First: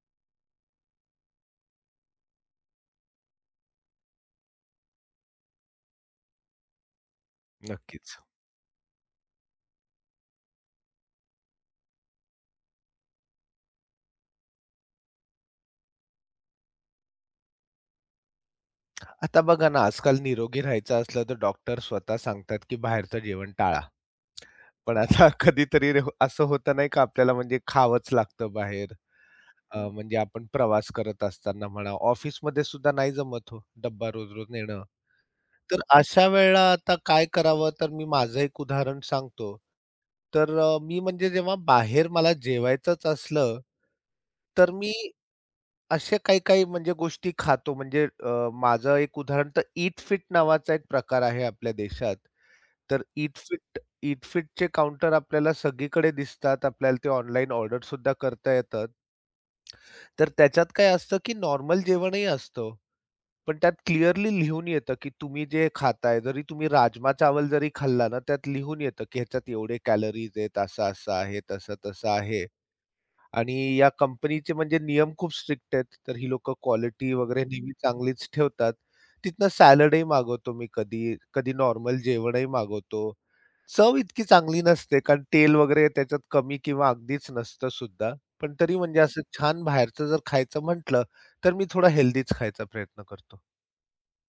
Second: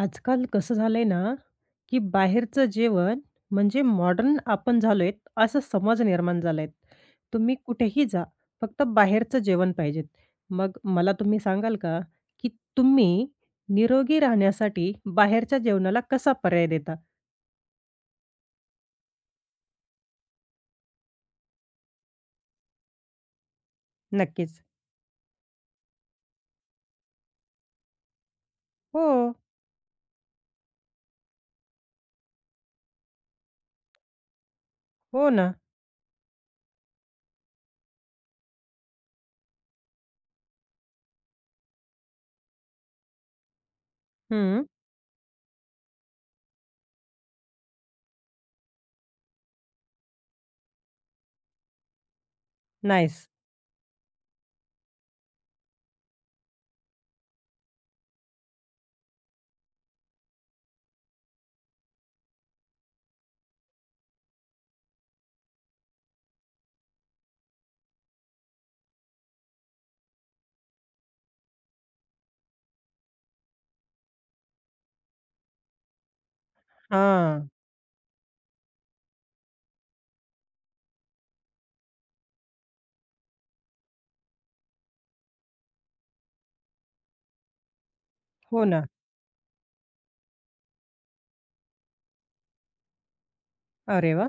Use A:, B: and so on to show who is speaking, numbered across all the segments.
A: आजकाल कसं झालंय ना, की बाहेरचं जेवण म्हणजे मॉडर्न आपण झालोय असा समज निर्माण झालाय. तुम्ही कुठेही
B: नक्कीच.
A: जा, फक्त बाहेरचं जेवण पाहिजेत. मग मला तुम्ही सांगाल का, की तुम्ही निरोगी राहण्यासाठी बाहेरच्या जेवणाला कसा पर्याय देता?
B: आता बघा ना, आजकाल निरोगी राहायचं असलं तर डॉक्टर स्वतः सांगतात, की बाहेरचं जेवण टाळा.
A: नक्कीच.
B: पण आता कधीतरी रे असं होतं नाही का आपल्याला म्हणजे खावंच लागतं बाहेर.
A: हो,
B: म्हणजे आपण प्रवास करत असताना म्हणा, ऑफिसमध्ये सुद्धा नाही जमत हो, डब्बा रोज-रोज नेणं.
A: हो ना.
B: तर अशा वेळेला आता काय करावं? तर मी माझं एक उदाहरण सांगतो. तर मी म्हणजे जेव्हा बाहेर मला जेवायचंच असलं,
A: हं.
B: तर मी अशा काही-काही म्हणजे गोष्टी खातो. म्हणजे माझं एक उदाहरण तर ईट फिट नावाचा एक प्रकार आहे आपल्या देशात. तर
A: नाईस.
B: ईट फिटचे काउंटर आपल्याला सगळीकडे दिसतात. आपल्याला ते ऑनलाईन ऑर्डर सुद्धा करता येतात. तर त्याच्यात काय असतं, की नॉर्मल जेवणही असतं. पण त्यात क्लिअरली लिहून येतं, की तुम्ही जे खाताय, जरी तुम्ही राजमा चावल जरी खाल्ला ना, त्यात लिहून येतं, की ह्याच्यात एवढे कॅलरीज आहेत, असं-असं आहे, तसं-तसं आहे. आणि या कंपनीचे म्हणजे नियम खूप स्ट्रिक्ट आहेत. तर ही लोकं क्वालिटी वगैरे
A: हां.
B: नेहमी चांगलीच ठेवतात. तिथनं सॅलडही मागवतो मी कधी, कधी नॉर्मल जेवणही मागवतो. चव इतकी चांगली नसते, कारण तेल वगैरे त्याच्यात कमी किंवा अगदीच नसतं सुद्धा. पण
A: हो
B: तरी
A: ना.
B: म्हणजे असं छान बाहेरचं जर खायचं म्हटलं, तर मी थोडा हेल्दीच खायचा प्रयत्न करतो.
A: अरे वाह!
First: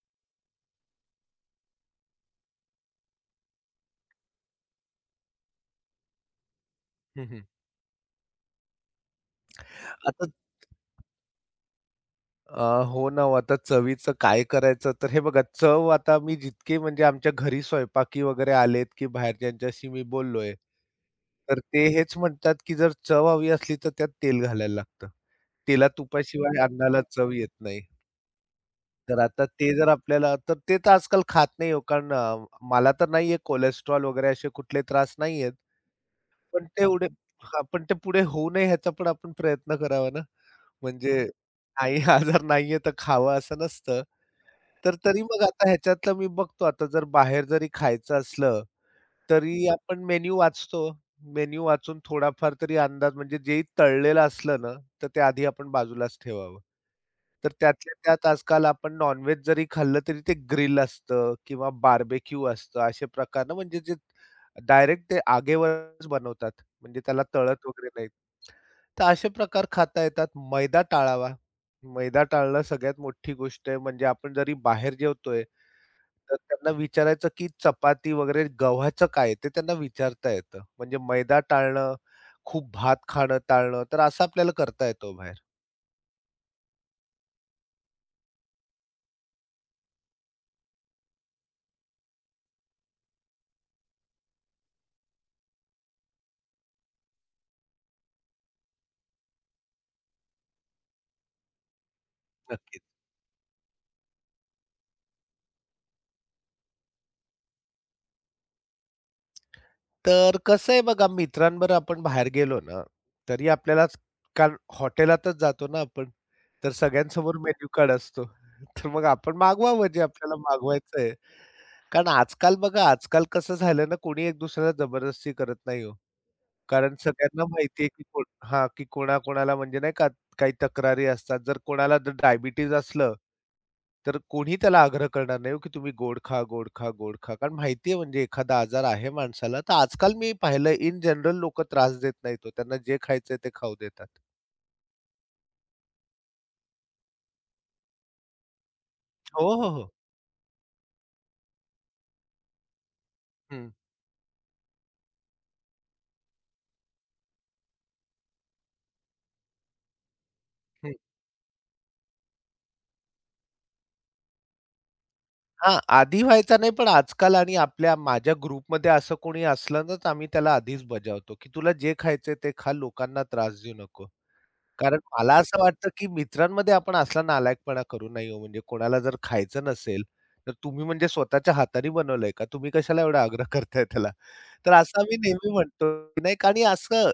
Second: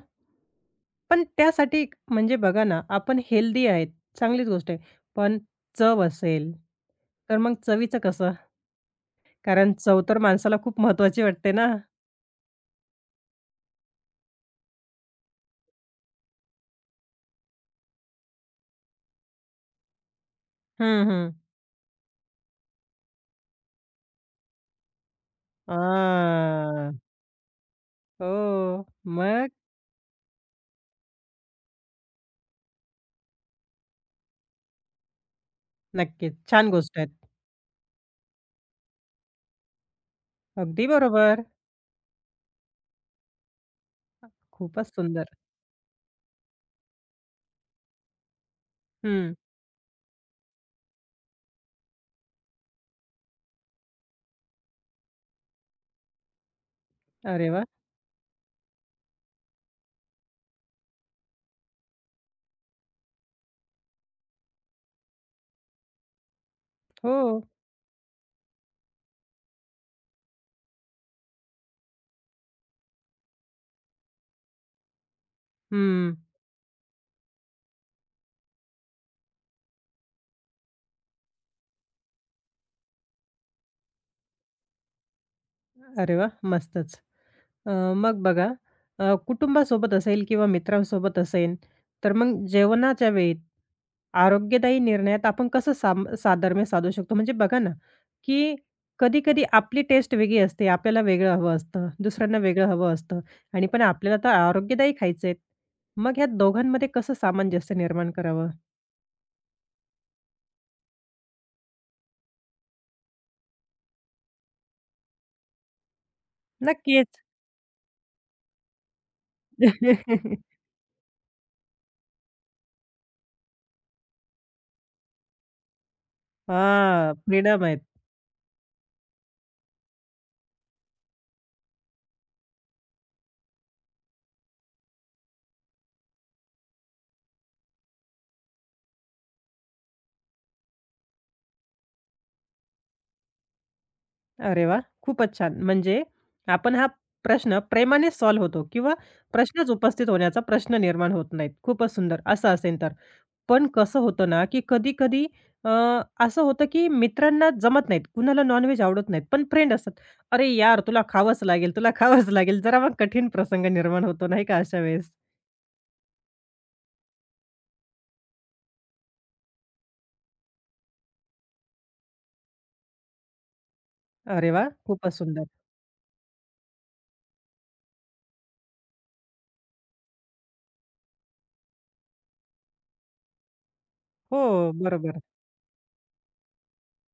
A: पण त्यासाठी म्हणजे बघा ना, आपण हेल्दी आहेत, चांगलीच गोष्ट आहे. पण चव असेल, तर मग चवीचं कसं? कारण चव तर
B: आता
A: माणसाला खूप महत्त्वाची वाटते ना.
B: हो ना, हो आता चवीचं काय करायचं? तर हे बघा चव आता मी जितके म्हणजे आमच्या घरी स्वयंपाकी वगैरे आलेत, की बाहेर ज्यांच्याशी मी बोललोय,
A: हं, हं.
B: तर ते हेच म्हणतात, की जर चव हवी असली तर त्यात तेल घालायला लागतं. तेला-तुपाशिवाय
A: हां.
B: अन्नाला चव येत नाही.
A: हो.
B: तर आता
A: मग?
B: ते जर आपल्याला तर आजकाल खात नाही हो कारण मला तर नाहीये कोलेस्ट्रॉल वगैरे असे कुठले त्रास नाहीयेत.
A: नक्कीच.
B: पण
A: छान गोष्ट
B: तेवढे
A: आहेत.
B: हां, पण ते पुढे होऊ नये ह्याचा पण आपण प्रयत्न करावा ना.
A: अगदी
B: म्हणजे
A: बरोबर.
B: नाही आजार नाहीये तर खावा असं नसतं.
A: खूपच
B: तर तरी
A: सुंदर.
B: मग आता ह्याच्यातलं मी बघतो आता जर बाहेर जरी खायचं असलं
A: हं.
B: तरी आपण मेन्यू वाचतो. मेन्यू वाचून थोडाफार तरी अंदाज म्हणजे जे तळलेलं असलं ना, तर ते आधी आपण बाजूलाच ठेवावं.
A: अरे
B: तर
A: वाह!
B: त्यातल्या त्यात आजकाल आपण नॉन जरी खाल्लं तरी ते ग्रिल असतं किंवा बार्बेक्यू असतं. असे प्रकार ना म्हणजे जे डायरेक्ट ते आगेवरच बनवतात. म्हणजे त्याला
A: हो.
B: तळत वगैरे नाहीत. तर असे प्रकार खाता येतात. मैदा टाळावा. मैदा टाळणं सगळ्यात मोठी गोष्ट आहे. म्हणजे आपण जरी बाहेर जेवतोय
A: हं.
B: तर त्यांना विचारायचं, की चपाती वगैरे गव्हाचं काय? ते त्यांना विचारता येतं. म्हणजे मैदा टाळणं, खूप भात खाणं टाळणं, तर असं आपल्याला करता येतो बाहेर.
A: अरे वाह! मस्तच. अ, मग बघा, कुटुंबासोबत असेल किंवा मित्रांसोबत असेल, तर मग जेवणाच्या वेळी आरोग्यदायी निर्णयात आपण कसं साम साधर्म्य साधू शकतो? म्हणजे बघा ना, की कधी-कधी आपली टेस्ट वेगळी असते. आपल्याला वेगळं हवं असतं, दुसऱ्यांना वेगळं
B: नक्कीच.
A: हवं असतं आणि पण आपल्याला तर आरोग्यदायी खायचे आहेत. मग ह्या दोघांमध्ये कसं सामंजस्य निर्माण करावं?
B: तर कसं आहे बघा मित्रांबरोबर आपण बाहेर गेलो ना, तरी आपल्याला कारण हॉटेलातच जातो ना आपण, तर
A: नक्कीच.
B: सगळ्यांसमोर मेनू कार्ड असतो. तर मग आपण मागवावं जे आपल्याला मागवायचं आहे. कारण आजकाल बघा, आजकाल कसं झालं ना, कोणी एक दुसऱ्याला जबरदस्ती करत नाही हो. कारण
A: हां,
B: सगळ्यांना
A: फ्रीडम आहेत.
B: माहिती आहे की कोण हां, की कोणाकोणाला म्हणजे नाही का काही तक्रारी असतात. जर कोणाला जर डायबिटीज असलं, तर कोणी त्याला आग्रह करणार नाही हो, की तुम्ही गोड खा, गोड खा, गोड खा. कारण माहिती आहे म्हणजे एखादा आजार आहे माणसाला. तर आजकाल मी पाहिलं इन जनरल लोक त्रास देत नाहीत हो. त्यांना जे खायचंय ते खाऊ देतात.
A: अरे वा, खूपच छान. म्हणजे आपण हा प्रश्न प्रेमाने सॉल्व्ह होतो किंवा
B: हो, हो,
A: प्रश्नच
B: हो.
A: उपस्थित होण्याचा प्रश्न निर्माण होत नाहीत. खूपच सुंदर असं असेल तर. पण
B: हं,
A: कसं होतं ना, की कधी-कधी अ, असं होतं, की मित्रांना जमत नाहीत. कुणाला नॉन-व्हेज आवडत नाहीत. पण फ्रेंड असतात. "अरे यार!
B: हं.
A: तुला खावंच लागेल, तुला खावंच लागेल." जरा मग कठीण प्रसंग निर्माण होतो नाही का अशा वेळेस.
B: हां, आधी व्हायचा नाही पण आजकाल आणि आपल्या माझ्या ग्रुपमध्ये असं कोणी असलं ना, तर आम्ही त्याला आधीच बजावतो, की तुला जे खायचंय ते खा, लोकांना त्रास देऊ नको.
A: अरे वाह!
B: कारण
A: खूपच
B: मला
A: सुंदर.
B: असं वाटतं, की मित्रांमध्ये आपण असला नालायकपणा करू नये हो. म्हणजे कोणाला जर खायचं नसेल, तर तुम्ही म्हणजे स्वतःच्या हाताने बनवलंय का? तुम्ही कशाला एवढा आग्रह करताय त्याला?
A: हो,
B: तर असं आम्ही
A: बरोबर.
B: नेहमी म्हणतो, की नाही का आणि असं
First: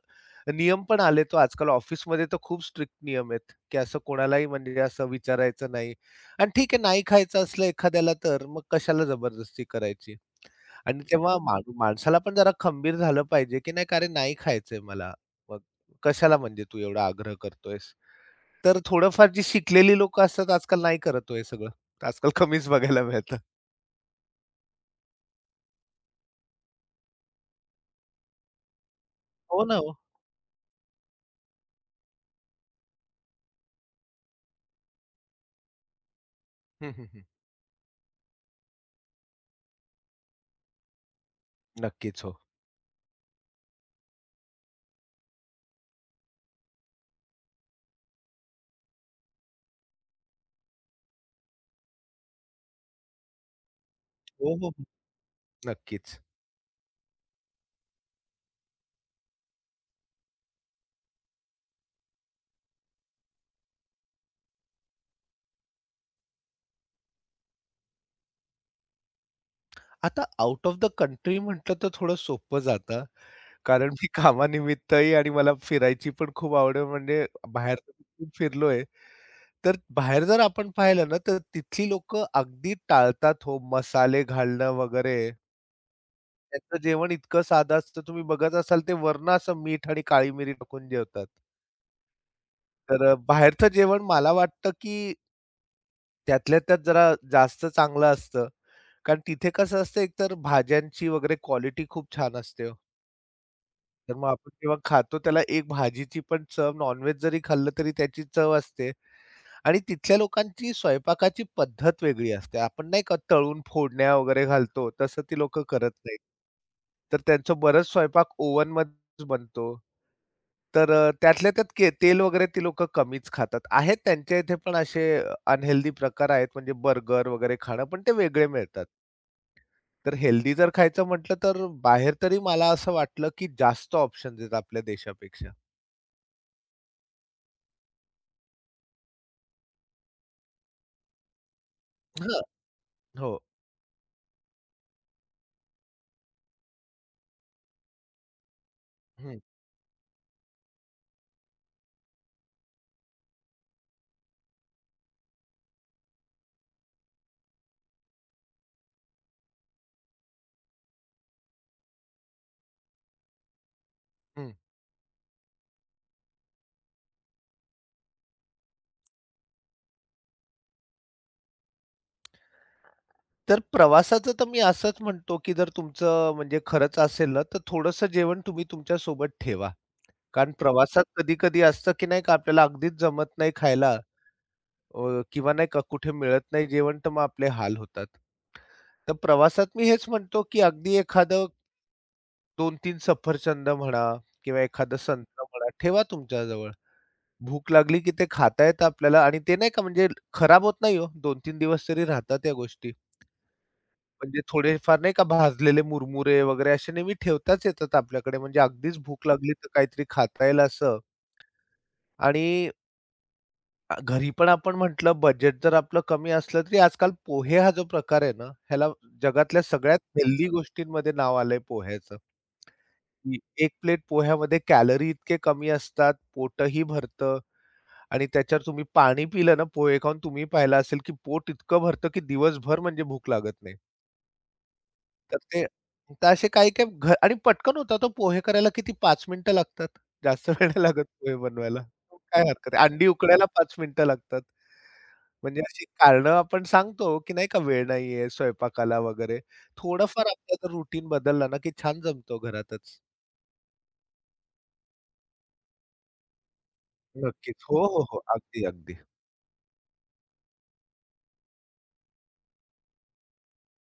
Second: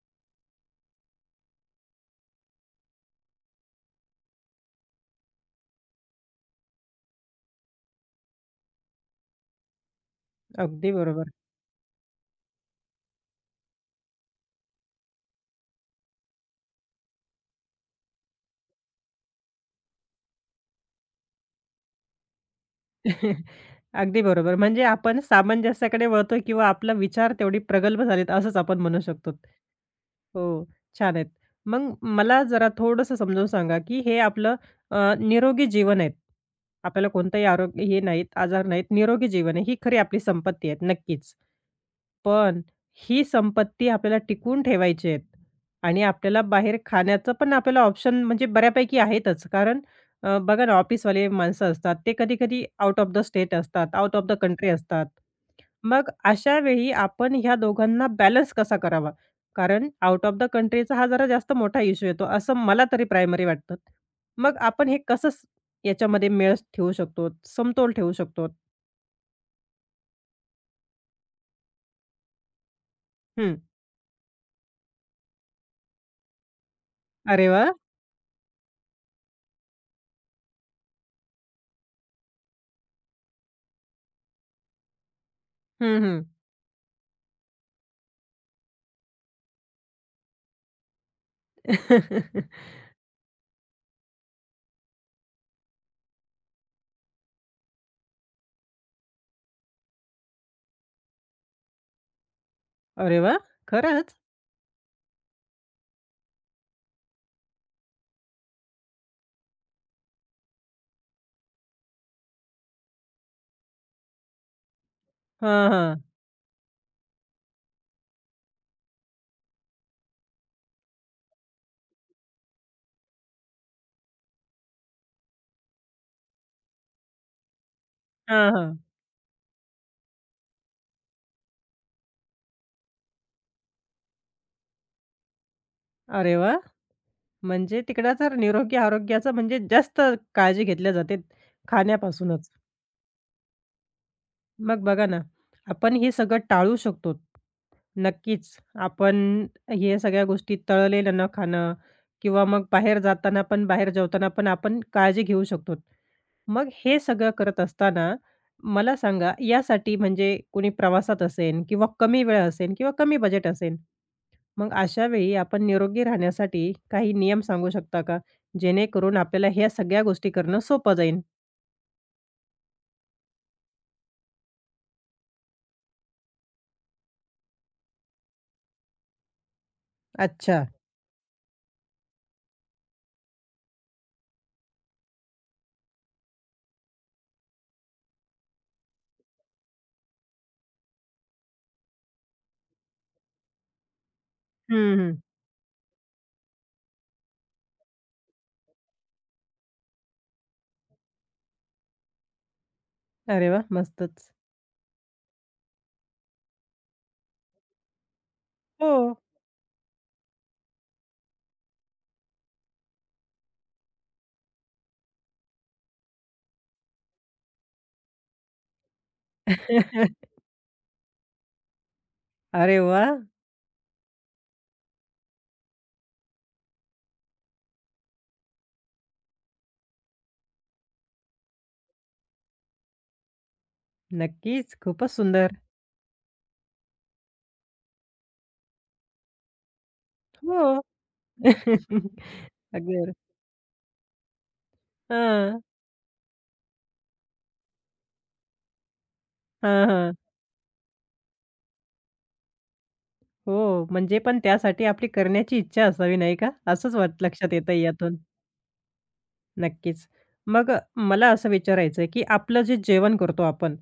B: नियम पण आले तो आजकाल ऑफिसमध्ये तर खूप स्ट्रिक्ट नियम आहेत, की असं कोणालाही म्हणजे असं विचारायचं नाही. आणि ठीक आहे, नाही खायचं असलं एखाद्याला तर मग कशाला जबरदस्ती करायची?
A: अगदी
B: आणि
A: बरोबर.
B: तेव्हा माणसाला पण जरा खंबीर झालं पाहिजे, की नाही का, "अरे, नाही खायचंय मला." कशाला म्हणजे तू एवढा आग्रह करतोयस? तर थोडंफार जी शिकलेली लोकं असतात आजकाल नाही करत हो हे सगळं. आजकाल कमीच बघायला मिळतं.
A: अगदी बरोबर. म्हणजे आपण सामंजस्याकडे वळतोय किंवा आपला विचार तेवढी प्रगल्भ झालेत असंच आपण म्हणू शकतो.
B: हो ना हो.
A: हो, छान आहेत. मग मला जरा थोडंसं समजावून सांगा, की हे आपलं निरोगी जीवन आहेत.
B: हं, हं,
A: आपल्याला
B: हं.
A: कोणतंही आरोग्य हे नाहीत, आजार नाहीत, निरोगी जीवन आहे. ही खरी आपली संपत्ती आहे नक्कीच.
B: नक्कीच हो.
A: पण ही संपत्ती आपल्याला टिकवून ठेवायची आहेत आणि आपल्याला बाहेर खाण्याचं पण आपल्याला ऑप्शन म्हणजे बऱ्यापैकी आहेतच. कारण बघा ना, ऑफिसवाले माणसं असतात. ते कधी-कधी आउट ऑफ द स्टेट असतात, आउट ऑफ द
B: हो,
A: कंट्री
B: हो, हो.
A: असतात. मग
B: नक्कीच.
A: अशा वेळी आपण ह्या दोघांना बॅलन्स कसा करावा? कारण आउट ऑफ द कंट्रीचा हा जरा जास्त मोठा इश्यू येतो, असं मला तरी प्रायमरी वाटतं. मग आपण हे कसं स याच्यामध्ये मेळ ठेवू शकतो, समतोल ठेवू शकतो?
B: आता आउट ऑफ द कंट्री म्हटलं तर थोडं सोपं जातं.
A: हं.
B: कारण मी कामानिमित्तही आणि मला फिरायची पण खूप आवड आहे म्हणजे
A: अरे वाह!
B: बाहेर तर मी खूप फिरलोय. तर बाहेर जर आपण पाहिलं ना, तर तिथली लोकं अगदी टाळतात हो मसाले घालणं वगैरे.
A: हं, हं.
B: त्यांचं जेवण इतकं साधं असतं तुम्ही बघत असाल ते वरनं असं मीठ आणि काळी मिरी टाकून जेवतात. तर बाहेरचं जेवण मला वाटतं, की त्यातल्या त्यात जरा जास्त चांगलं असतं. कारण तिथे कसं असतं एकतर भाज्यांची वगैरे क्वालिटी खूप छान असते हो.
A: अरे वाह!
B: तर
A: खरंच?
B: मग आपण जेव्हा खातो त्याला एक भाजीची पण चव नॉन जरी खाल्लं तरी त्याची चव असते. आणि तिथल्या लोकांची स्वयंपाकाची पद्धत वेगळी असते. आपण नाही का तळून फोडण्या वगैरे घालतो, तसं ती लोकं
A: हां,
B: करत
A: हां.
B: नाहीत. तर त्यांचं बरंच स्वयंपाक ओव्हनमध्येच बनतो. तर त्यातल्या त्यात तेल वगैरे ती लोकं कमीच खातात. आहेत त्यांच्या इथे पण असे अनहेल्दी प्रकार आहेत, म्हणजे बर्गर वगैरे खाणं, पण ते वेगळे
A: हां, हां.
B: मिळतात. तर हेल्दी जर खायचं म्हटलं, तर बाहेर तरी मला असं वाटलं, की जास्त ऑप्शन्स आहेत आपल्या देशापेक्षा.
A: अरे वाह! म्हणजे तिकडं तर निरोगी आरोग्याचं म्हणजे जास्त काळजी घेतल्या जाते
B: हां.
A: खाण्यापासूनच.
B: हो.
A: मग बघा ना, आपण हे सगळं टाळू शकतो. नक्कीच.
B: हं,
A: आपण हे सगळ्या गोष्टी तळलेलं न खाणं किंवा मग बाहेर जाताना पण, बाहेर जेवताना पण आपण काळजी घेऊ शकतो. मग हे सगळं करत असताना मला सांगा यासाठी म्हणजे कोणी प्रवासात असेल किंवा कमी वेळ असेल किंवा कमी बजेट असेल,
B: हं.
A: मग अशा वेळी आपण निरोगी राहण्यासाठी काही नियम सांगू शकता का? जेणेकरून आपल्याला ह्या सगळ्या गोष्टी करणं सोपं जाईल?
B: तर प्रवासाचं तर मी असंच म्हणतो, की जर तुमचं म्हणजे खरंच असेल ना, तर थोडंसं जेवण तुम्ही तुमच्या सोबत ठेवा. कारण
A: अच्छा.
B: प्रवासात कधी-कधी असतं, की नाही का आपल्याला अगदीच जमत नाही खायला किंवा नाही का कुठे मिळत नाही जेवण, तर मग आपले हाल होतात. तर प्रवासात मी हेच म्हणतो, की अगदी एखादं 2-3 सफरचंद म्हणा किंवा एखादं
A: हं, हं.
B: संत्र म्हणा ठेवा तुमच्याजवळ. भूक लागली की ते खाता येतं आपल्याला आणि ते नाही का म्हणजे खराब होत नाही हो, 2-3 दिवस तरी राहतात या गोष्टी.
A: अरे वा, मस्तच.
B: म्हणजे थोडेफार नाही का भाजलेले मुरमुरे वगैरे असे नेहमी ठेवताच येतात आपल्याकडे. म्हणजे
A: हो.
B: अगदीच भूक लागली तर काहीतरी खाता येईल असं. आणि घरी पण आपण म्हटलं बजेट जर आपलं कमी असलं तरी आजकाल पोहे हा जो प्रकार आहे ना, ह्याला जगातल्या सगळ्यात हेल्दी गोष्टींमध्ये नाव आलंय पोह्याचं.
A: अरे वा,
B: की 1 प्लेट पोह्यामध्ये कॅलरी इतके कमी असतात, पोटही भरतं आणि त्याच्यावर तुम्ही पाणी पिलं ना पोहे खाऊन तुम्ही पाहिलं असेल, की पोट इतकं भरतं की दिवसभर म्हणजे भूक लागत नाही.
A: नक्कीच. खूपच
B: तर
A: सुंदर.
B: ते तर असे काही-काही आणि पटकन होतात हो पोहे करायला किती 5 मिनिटं लागतात. जास्त वेळ
A: हो.
B: नाही लागत पोहे बनवायला. काय हरकत आहे.
A: अगदी
B: अंडी
A: बरोबर.
B: उकडायला 5 मिनिटं लागतात. म्हणजे
A: हां.
B: अशी कारणं आपण सांगतो, की नाही का वेळ नाहीये स्वयंपाकाला वगैरे.
A: हां, हां.
B: थोडंफार आपला जर रुटीन बदलला ना, की छान जमतो घरातच.
A: हो, म्हणजे पण त्यासाठी आपली करण्याची इच्छा असावी नाही का? असंच वाट लक्षात
B: नक्कीच.
A: येतंय
B: हो, हो,
A: यातून.
B: हो. अगदी, अगदी.
A: नक्कीच. मग मला असं विचारायचं आहे, की आपलं जे जेवण करतो आपण,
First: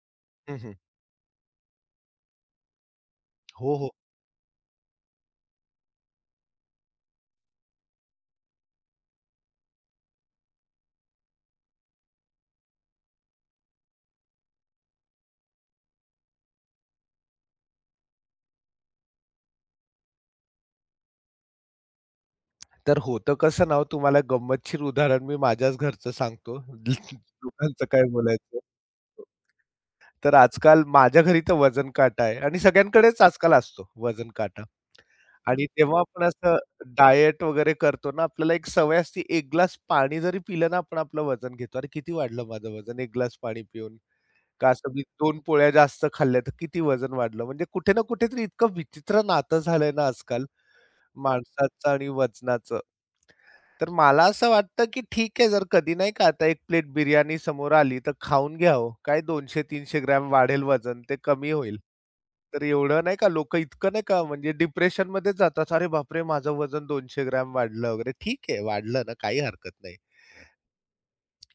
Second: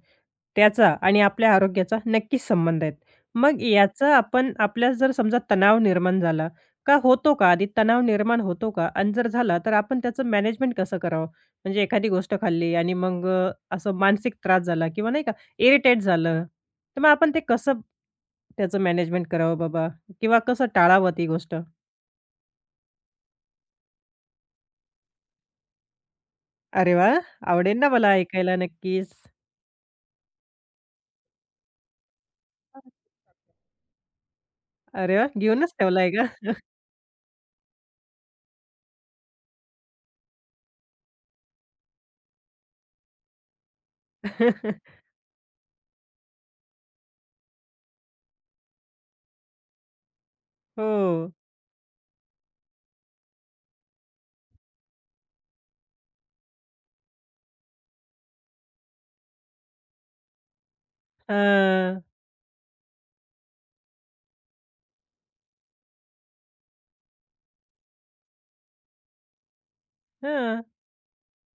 B: हं, हं.
A: त्याचा आणि आपल्या आरोग्याचा नक्कीच संबंध आहेत. मग
B: हो, हो.
A: याचा आपण आपल्याला जर समजा तणाव निर्माण झाला का होतो का? आधी तणाव निर्माण होतो का? आणि जर झाला तर आपण त्याचं मॅनेजमेंट कसं करावं? म्हणजे एखादी गोष्ट खाल्ली आणि मग असं मानसिक त्रास झाला किंवा नाही का इरिटेट झालं, तर मग आपण ते कसं त्याचं मॅनेजमेंट करावं बाबा? किंवा कसं टाळावं ती गोष्ट?
B: तर होतं कसं ना हो तुम्हाला गंमतशीर उदाहरण मी माझ्याच घरचं सांगतो.
A: अरे वाह! आवडेल
B: दुकानचं
A: ना
B: काय
A: मला ऐकायला
B: बोलायचं.
A: नक्कीच.
B: तर आजकाल माझ्या घरी तर वजन काटा आहे आणि सगळ्यांकडेच आजकाल असतो वजन काटा
A: अरे वाह!
B: आणि
A: घेऊनच
B: तेव्हा
A: ठेवलाय
B: आपण
A: का?
B: असं डायट वगैरे करतो ना, आपल्याला एक सवय असते. 1 ग्लास पाणी जरी पिलं ना, आपण आपलं वजन घेतो. अरे, किती वाढलं माझं वजन 1 ग्लास पाणी पिऊन. का असं मी 2 पोळ्या जास्त खाल्ल्या, तर किती वजन वाढलं. म्हणजे कुठे ना कुठेतरी इतकं विचित्र नातं झालंय ना आजकाल.
A: हो.
B: माणसाचं आणि वजनाचं. तर मला असं वाटतं, की ठीक आहे जर कधी नाही का आता 1 प्लेट बिर्याणी समोर आली तर खाऊन घ्यावं. काय 200-300 ग्रॅम वाढेल वजन ते कमी होईल.
A: हां,
B: तर एवढं नाही का लोकं इतकं नाही का म्हणजे डिप्रेशनमध्येच जातात. "अरे बापरे! माझं वजन 200 ग्रॅम वाढलं" वगैरे. ठीक आहे वाढलं ना काही हरकत नाही.
A: हां.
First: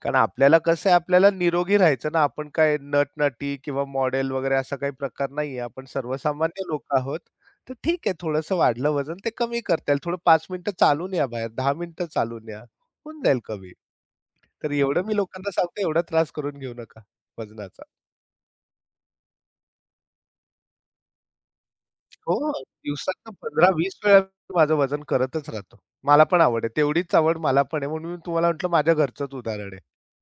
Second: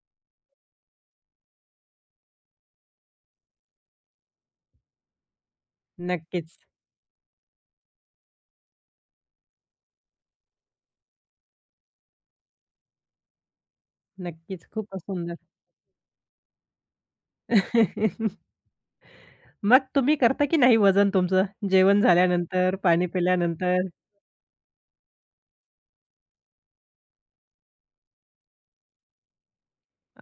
B: कारण आपल्याला कसं आहे, आपल्याला निरोगी राहायचं ना, आपण काय नट-नटी किंवा मॉडेल वगैरे असा काही प्रकार नाहीये. आपण
A: नक्कीच,
B: सर्वसामान्य लोकं आहोत. तर ठीक आहे, थोडंसं वाढलं वजन ते कमी करता येईल. थोडं 5 मिनिटं चालून या बाहेर, 10 मिनिटं चालून या. होऊन जाईल कमी.
A: नक्कीच.
B: तर
A: खूपच
B: एवढं मी
A: सुंदर.
B: लोकांना सांगतो, एवढा त्रास करून घेऊ नका वजनाचा.
A: मग तुम्ही करता की नाही वजन तुमचं? जेवण
B: हो,
A: झाल्यानंतर, पाणी
B: दिवसातनं
A: पिल्यानंतर?
B: 15-20 वेळा मी माझं वजन करतच राहतो. मला पण आवड आहे. तेवढीच आवड मला पण आहे. म्हणून मी तुम्हाला म्हटलं माझ्या घरचंच उदाहरण आहे.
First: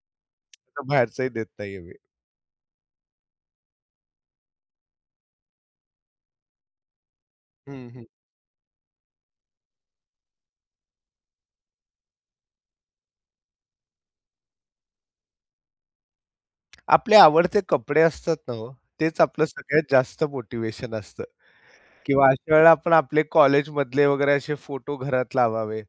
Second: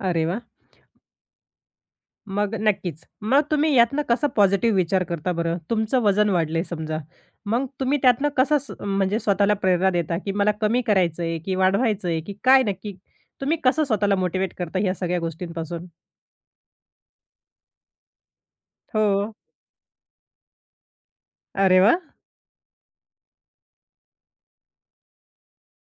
A: अरे वा,
B: आता बाहेरचंही देत नाहीये मी.
A: मग नक्कीच. मग तुम्ही यातनं कसा पॉझिटिव्ह विचार करता बरं? तुमचं वजन वाढलंय समजा, मग तुम्ही
B: हं,
A: त्यातनं कसं स म्हणजे स्वतःला प्रेरणा देता, की मला कमी करायचंय की वाढवायचंय की काय नक्की? तुम्ही कसं स्वतःला मोटिव्हेट करता या सगळ्या गोष्टींपासून?
B: आपले आवडते कपडे असतात ना हो,
A: हो.
B: तेच आपलं सगळ्यात जास्त मोटिवेशन असतं
A: अरे वाह!
B: किंवा अशा वेळेला आपण आपले कॉलेजमधले वगैरे असे फोटो घरात लावावे.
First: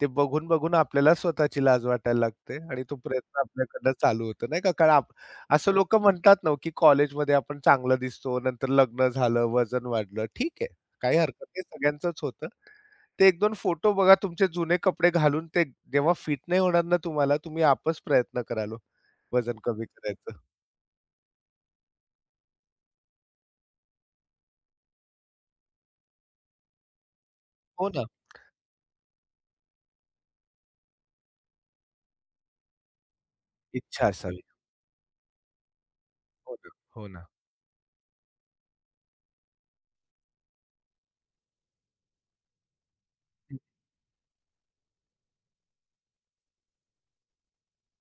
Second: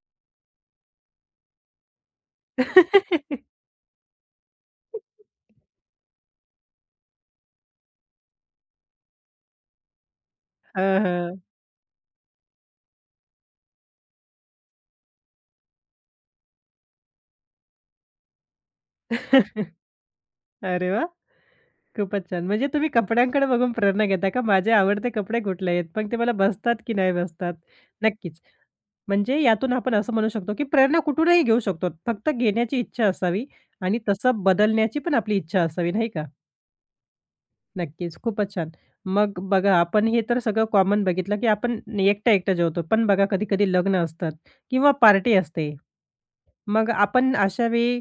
B: ते बघून, बघून आपल्याला स्वतःची लाज वाटायला लागते आणि तो प्रयत्न आपल्याकडनं चालू होतो नाही का? कारण असं लोकं म्हणतात ना हो, की कॉलेजमध्ये आपण चांगलं दिसतो, नंतर लग्न झालं, वजन वाढलं. ठीक आहे,
A: हां,
B: काही
A: हां.
B: हरकत नाही, सगळ्यांचंच होतं. ते 1-2 फोटो बघा तुमचे जुने कपडे घालून ते जेव्हा फिट नाही होणार ना तुम्हाला, तुम्ही आपच प्रयत्न कराल हो, वजन कमी करायचं.
A: अरे वाह! खूपच छान. म्हणजे तुम्ही कपड्यांकडे बघून प्रेरणा घेता का माझे आवडते कपडे कुठले आहेत? मग ते मला बसतात की नाही बसतात?
B: हो ना.
A: नक्कीच. म्हणजे यातून आपण असं म्हणू शकतो की प्रेरणा कुठूनही घेऊ शकतो. फक्त घेण्याची इच्छा असावी आणि
B: इच्छा असावी.
A: तसं बदलण्याची पण आपली इच्छा असावी, नाही का?
B: हो ना, हो ना.
A: नक्कीच. खूपच छान. मग बघा आपण हे तर सगळं कॉमन बघितलं की आपण एकटा-एकटा जेवतो. पण बघा कधी-कधी लग्न असतात किंवा पार्टी असते. मग आपण अशा वेळी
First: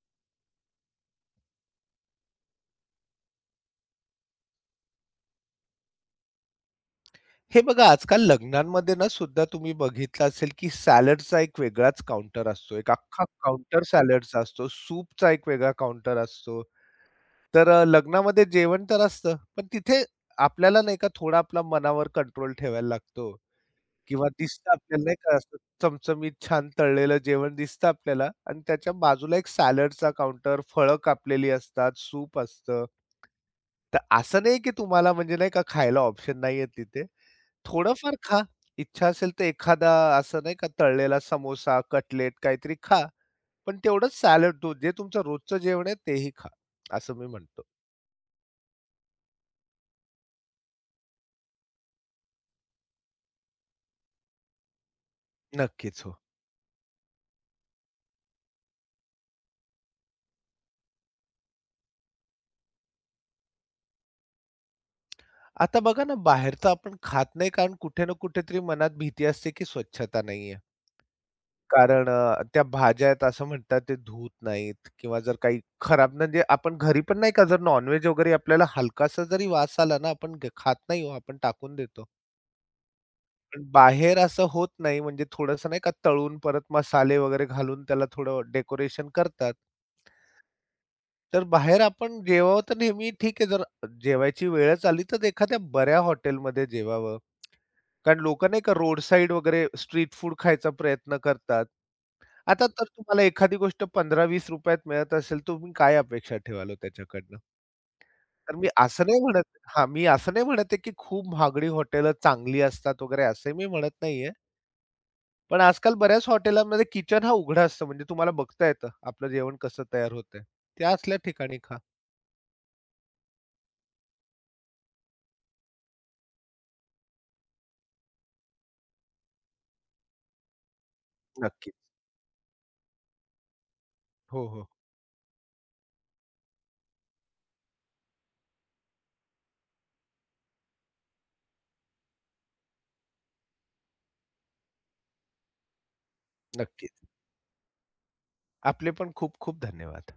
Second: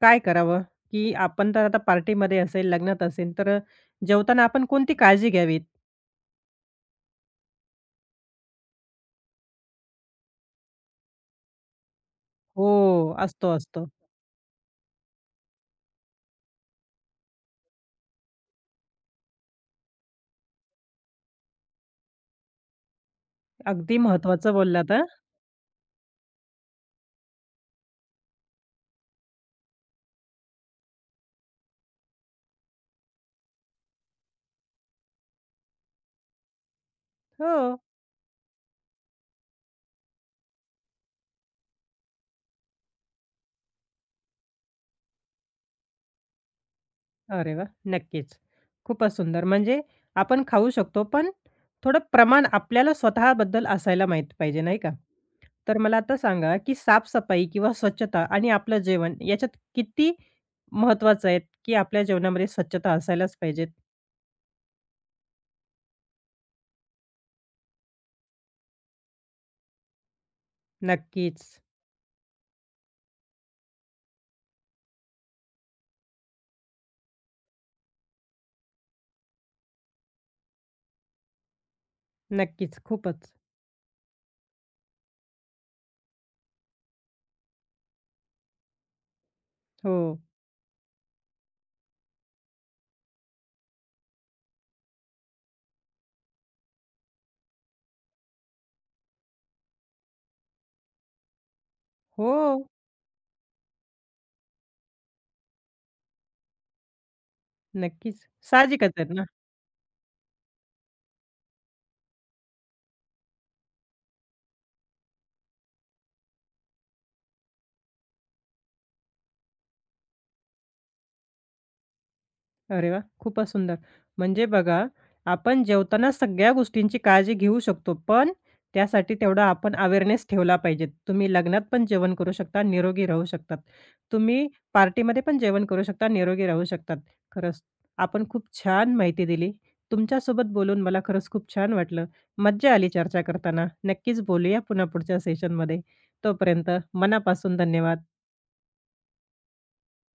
A: काय करावं? की आपण तर आता पार्टीमध्ये असेल, लग्नात असेल, तर जेवताना आपण कोणती काळजी घ्यावी?
B: हे बघा आजकाल लग्नांमध्ये ना सुद्धा तुम्ही बघितलं असेल, की सॅलडचा एक वेगळाच काउंटर असतो. एक
A: हो,
B: अख्खा
A: असतो,
B: काउंटर
A: असतो.
B: सॅलडचा असतो. सूपचा एक वेगळा काउंटर असतो. तर लग्नामध्ये जेवण तर असतं, पण तिथे आपल्याला नाही का थोडा आपला मनावर कंट्रोल ठेवायला लागतो
A: अगदी
B: किंवा
A: महत्त्वाचं
B: दिसतं
A: बोललात हां.
B: आपल्याला नाही का असं चमचमीत छान तळलेलं जेवण दिसतं आपल्याला आणि त्याच्या बाजूला एक सॅलडचा काउंटर, फळं कापलेली असतात, सूप असतं. तर असं नाही की तुम्हाला म्हणजे नाही का खायला ऑप्शन नाहीये तिथे.
A: हो.
B: थोडंफार खा. इच्छा असेल तर एखादा असं नाही का तळलेला समोसा, कटलेट काहीतरी खा. पण तेवढंच सॅलड तो जे तुमचं रोजचं जेवण आहे तेही खा, असं मी
A: अरे
B: म्हणतो.
A: वाह! नक्कीच. खूपच सुंदर. म्हणजे आपण खाऊ शकतो, पण थोडं प्रमाण आपल्याला स्वतःबद्दल असायला माहीत पाहिजे, नाही का? तर मला
B: नक्कीच हो.
A: आता सांगा, की साफ किंवा स्वच्छता आणि आपलं जेवण याच्यात किती महत्त्वाचं आहे, की आपल्या जेवणामध्ये स्वच्छता असायलाच पाहिजे?
B: आता बघा ना बाहेरचं आपण खात नाही कारण कुठे ना कुठेतरी मनात भीती असते की स्वच्छता नाहीये.
A: नक्कीच,
B: कारण त्या भाज्या आहेत असं म्हणतात ते धूत नाहीत किंवा जर काही खराब म्हणजे आपण घरी पण नाही का जर नॉनव्हेज वगैरे आपल्याला हलकासा जरी वास आला ना, आपण खात नाही हो, आपण टाकून देतो.
A: नक्कीच. खूपच.
B: पण बाहेर असं होत नाही म्हणजे थोडंसं नाही का तळून परत मसाले वगैरे घालून त्याला थोडं डेकोरेशन करतात.
A: हो.
B: तर बाहेर आपण जेवावं तर नेहमी ठीक आहे जर जेवायची वेळच आली तर एखाद्या बऱ्या हॉटेलमध्ये जेवावं. कारण लोकं नाही का रोड साईड वगैरे स्ट्रीट फूड खायचा प्रयत्न करतात.
A: हो,
B: आता तर तुम्हाला एखादी गोष्ट ₹15-20 त मिळत असेल, तुम्ही काय अपेक्षा ठेवाल हो त्याच्याकडनं?
A: नक्कीच.
B: तर मी
A: साहजिकच
B: असं
A: आहे
B: नाही
A: ना.
B: म्हणत हां, मी असं नाही म्हणत आहे, की खूप महागडी हॉटेलं चांगली असतात वगैरे असंही मी म्हणत नाहीये. पण आजकाल बऱ्याच हॉटेलांमध्ये किचन हा उघडा असतो, म्हणजे तुम्हाला बघता येतं आपलं जेवण कसं तयार होतंय. त्या असल्या ठिकाणी खा.
A: अरे वाह! खूपच सुंदर. म्हणजे बघा, आपण जेवताना सगळ्या गोष्टींची काळजी घेऊ शकतो, पण त्यासाठी तेवढा आपण अवेअरनेस ठेवला पाहिजे. तुम्ही लग्नात
B: नक्कीच.
A: पण जेवण करू शकता, निरोगी राहू शकतात.
B: हो,
A: तुम्ही
B: हो.
A: पार्टीमध्ये पण जेवण करू शकता, निरोगी राहू शकतात. खरंच आपण खूप छान माहिती दिली. तुमच्यासोबत बोलून मला खरंच खूप छान वाटलं. मज्जा आली चर्चा करताना. नक्कीच बोलूया पुन्हा पुढच्या सेशनमध्ये. तोपर्यंत
B: नक्कीच.
A: मनापासून धन्यवाद.
B: आपले पण खूप खूप धन्यवाद.